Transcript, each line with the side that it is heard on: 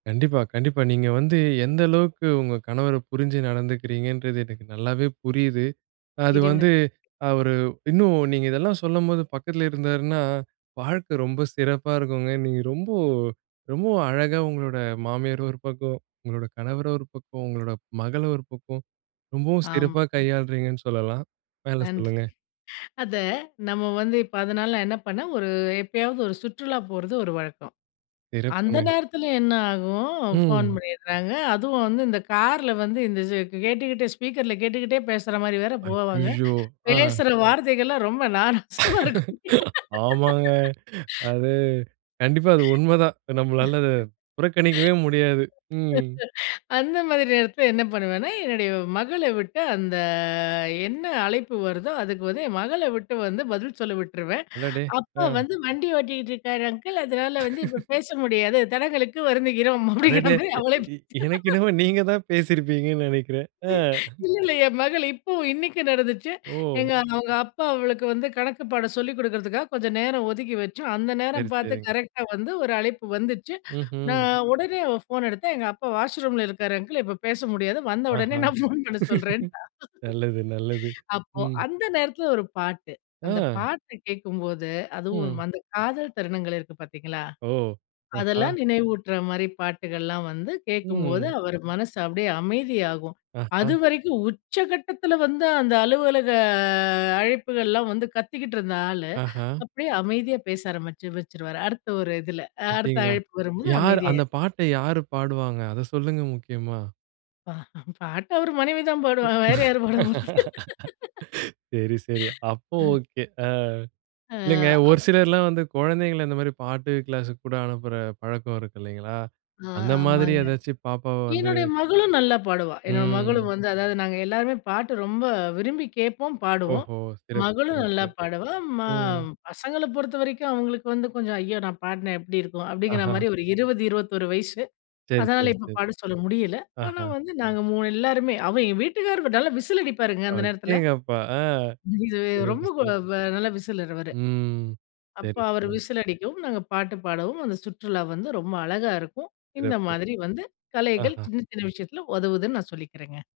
right: கண்டிப்பா, கண்டிப்பா. நீங்க வந்து எந்த அளவுக்கு உங்க கணவர புரிஞ்சு நடந்துக்கிறீங்கன்றது எனக்கு நல்லாவே புரியுது. அது வந்து,
left: இறைவனுக்கு
right: அவரு இன்னும் நீங்க இதெல்லாம் சொல்லும்போது பக்கத்துல இருந்தாருன்னா, வாழ்க்க ரொம்ப சிறப்பா இருக்குங்க. நீங்க ரொம்ப ரொம்பவும் அழகா உங்களோட மாமியார் ஒரு பக்கம், உங்களோட கணவர ஒரு பக்கம், உங்களோட மகள் ஒரு பக்கம் ரொம்பவும் சிறப்பா
left: ஆமாங்
right: கையாள்றீங்கன்னு சொல்லலாம். மேல
left: நன்றிங்க.
right: சொல்லுங்க.
left: அத நம்ம வந்து, இப்ப அதனால நான் என்ன பண்ணேன் ஒரு எப்பயாவது ஒரு சுற்றுலா போறது ஒரு வழக்கம். அந்த
right: சிறப்புங்க.
left: நேரத்துல என்ன ஆகும் ஃபோன்
right: ம்.
left: பண்ணிறாங்க. அதுவும் வந்து இந்த கார்ல வந்து இந்த இது கேட்டுக்கிட்டே ஸ்பீக்கர்ல கேட்டுக்கிட்டே பேசற மாரி வேற போவாங்க,
right: அய்யயோ! ஆ.
left: பேசுற வார்த்தைகள்லாம் ரொம்ப நாராசமா இருக்கும்.
right: ஆமாங்க. அது கண்டிப்பா அது உண்மதான். நம்ளால அத புறக்கணிக்கவே முடியாது. ம்.
left: அந்த மாரி நேரத்துல என்ன பண்ணுவேன்னா, என்னுடைய மகள விட்டு அந்த என்ன அழைப்பு வருதோ, அதுக்கு வந்து என் மகள விட்டு வந்து பதில் சொல்ல விட்டுருவேன்.
right: அடடே!
left: அப்பா
right: ஆ.
left: வந்து வண்டி ஓட்டிகிட்டு இருக்காரு அங்கிள். அதனால வந்து இப்போ பேச முடியாது. தடங்களுக்கு வருந்துகிறோம். அப்டிங்கற
right: அடடே!
left: மாரி அவளே
right: எ எனக்கு
left: பேசி
right: என்னமோ நீங்க தான் பேசிருப்பீங்கன்னு நினைக்கிறேன். ஆ.
left: இல்ல, இல்ல என் மகள் இப்போ இன்னைக்கு நடந்துச்சு. எங்க
right: ஓ!
left: அவங்க அப்பா அவளுக்கு வந்து கணக்குப்பாடம் சொல்லிக் கொடுக்குறதுக்காக கொஞ்சம் நேரம் ஒதுக்கி வச்சு, அந்த
right: சரி,
left: நேரம் பாத்து
right: சரிங்க.
left: கரெக்டா வந்து ஒரு அழைப்பு வந்துச்சு.
right: ம்ஹ்ம்.
left: நான் உடனே அவ ஃபோன எடுத்தா எங்க அப்பா வாஷ் ரூம்ல இருக்காரு அங்கிள் இப்ப பேச முடியாது வந்த
right: ஆஹ.
left: உடனே நான் ஃபோன் பண்ண சொல்றேன்ட்டா
right: நல்லது நல்லது.
left: அப்போ
right: ம்.
left: அந்த நேரத்துல ஒரு பாட்டு. அந்த
right: ஆ.
left: பாட்டு கேக்கும்போது அதுவும்
right: ம்.
left: அந்த காதல் தருணங்கள் இருக்கு பாத்தீங்களா?
right: ஓ! ஆஹா!
left: அதெல்லாம் நினைவூட்டுற மாரி பாட்டுகள்லாம் வந்து கேட்கும்போது
right: ம்.
left: அவர் மனசு அப்டியே அமைதியாகும்.
right: ஆஹ.
left: அதுவரைக்கும் உச்சகட்டத்துல வந்து அந்த அலுவலக அழைப்புகள்லாம் வந்து, கத்திக்கிட்டு இருந்த ஆளு
right: ஆஹ.
left: அப்டியே அமைதியா பேச ஆரம்பிச்சு, வச்சுருவாரு அடுத்த ஒரு இதுல அடுத்த
right: அப்டிங்களா?
left: அழைப்பு வரும்போது
right: யார்
left: அமைதியாயி
right: அந்த பாட்ட யார் பாடுவாங்க அத சொல்லுங்க முக்கியமா?
left: பாட்டு அவர் மனைவி தான் பாடுவாங்க. வேற யாரு பாட போறது?
right: சரி, சரி. அப்போ
left: ம்.
right: ஓகே. ஆ.
left: ஆ,
right: இல்லைங்க. ஒரு
left: அப்
right: சிலர்லாம் வந்து குழந்தைங்கள இந்த மாரி பாட்டு க்ளாஸுக்கு கூட அனுப்புற பழக்கம் இருக்கு இல்லைங்களா?
left: ஆ,
right: அந்த மாதிரி
left: ஆமாங்க.
right: ஏதாச்சும் பாப்பாவ வந்து
left: என்னுடைய மகளும் நல்லா பாடுவா என்னோட மகளும்
right: ம்.
left: வந்து அதாவது நாங்க எல்லாருமே பாட்டு ரொம்ப விரும்பி கேட்போம். பாடுவோம்
right: ஓஹோ! சிறப்பு!
left: மகளும் நல்லா
right: சிறப்பு!
left: பாடுவா. மா
right: ம்.
left: பசங்கள பொறுத்தவரைக்கும் அவங்களுக்கு வந்து கொஞ்சம் "ஐயோ! நான் பாடுனா எப்டி இருக்கும்?" அப்படிங்கற
right: ஆஹ.
left: மாரி, ஒரு 20, 21 வயசு.
right: சரி,
left: அதனால
right: சரி,
left: இப்ப
right: சரி.
left: பாடச் சொல்ல முடியல. ஆனா,
right: ஆஹ.
left: வந்து நாங்க 3 எல்லாருமே அவ எங்க வீட்டுக்காரர் நல்லா விசில் அடிப்பாருங்க அந்த நேரத்துல.
right: அடேங்கப்பா! ஆ.
left: இதுவே
right: சிறப்பு!
left: ரொம்ப
right: சிறப்பு!
left: கொலவ [unintelligible] வ நல்ல விசிலர் அவரு.
right: ம்.
left: அப்ப
right: சரி,
left: அவரு
right: சரி.
left: விசில் அடிக்கவும், நாங்க பாட்டு பாடவும் அந்த சுற்றுலா வந்து ரொம்ப அழகா இருக்கும். இந்த
right: சிறப்பு.
left: மாதிரி வந்து கலைகள்
right: ஆஹ.
left: சின்ன சின்ன விஷயத்துல உதவுதுன்னு நான் சொல்லிக்கிறேங்க.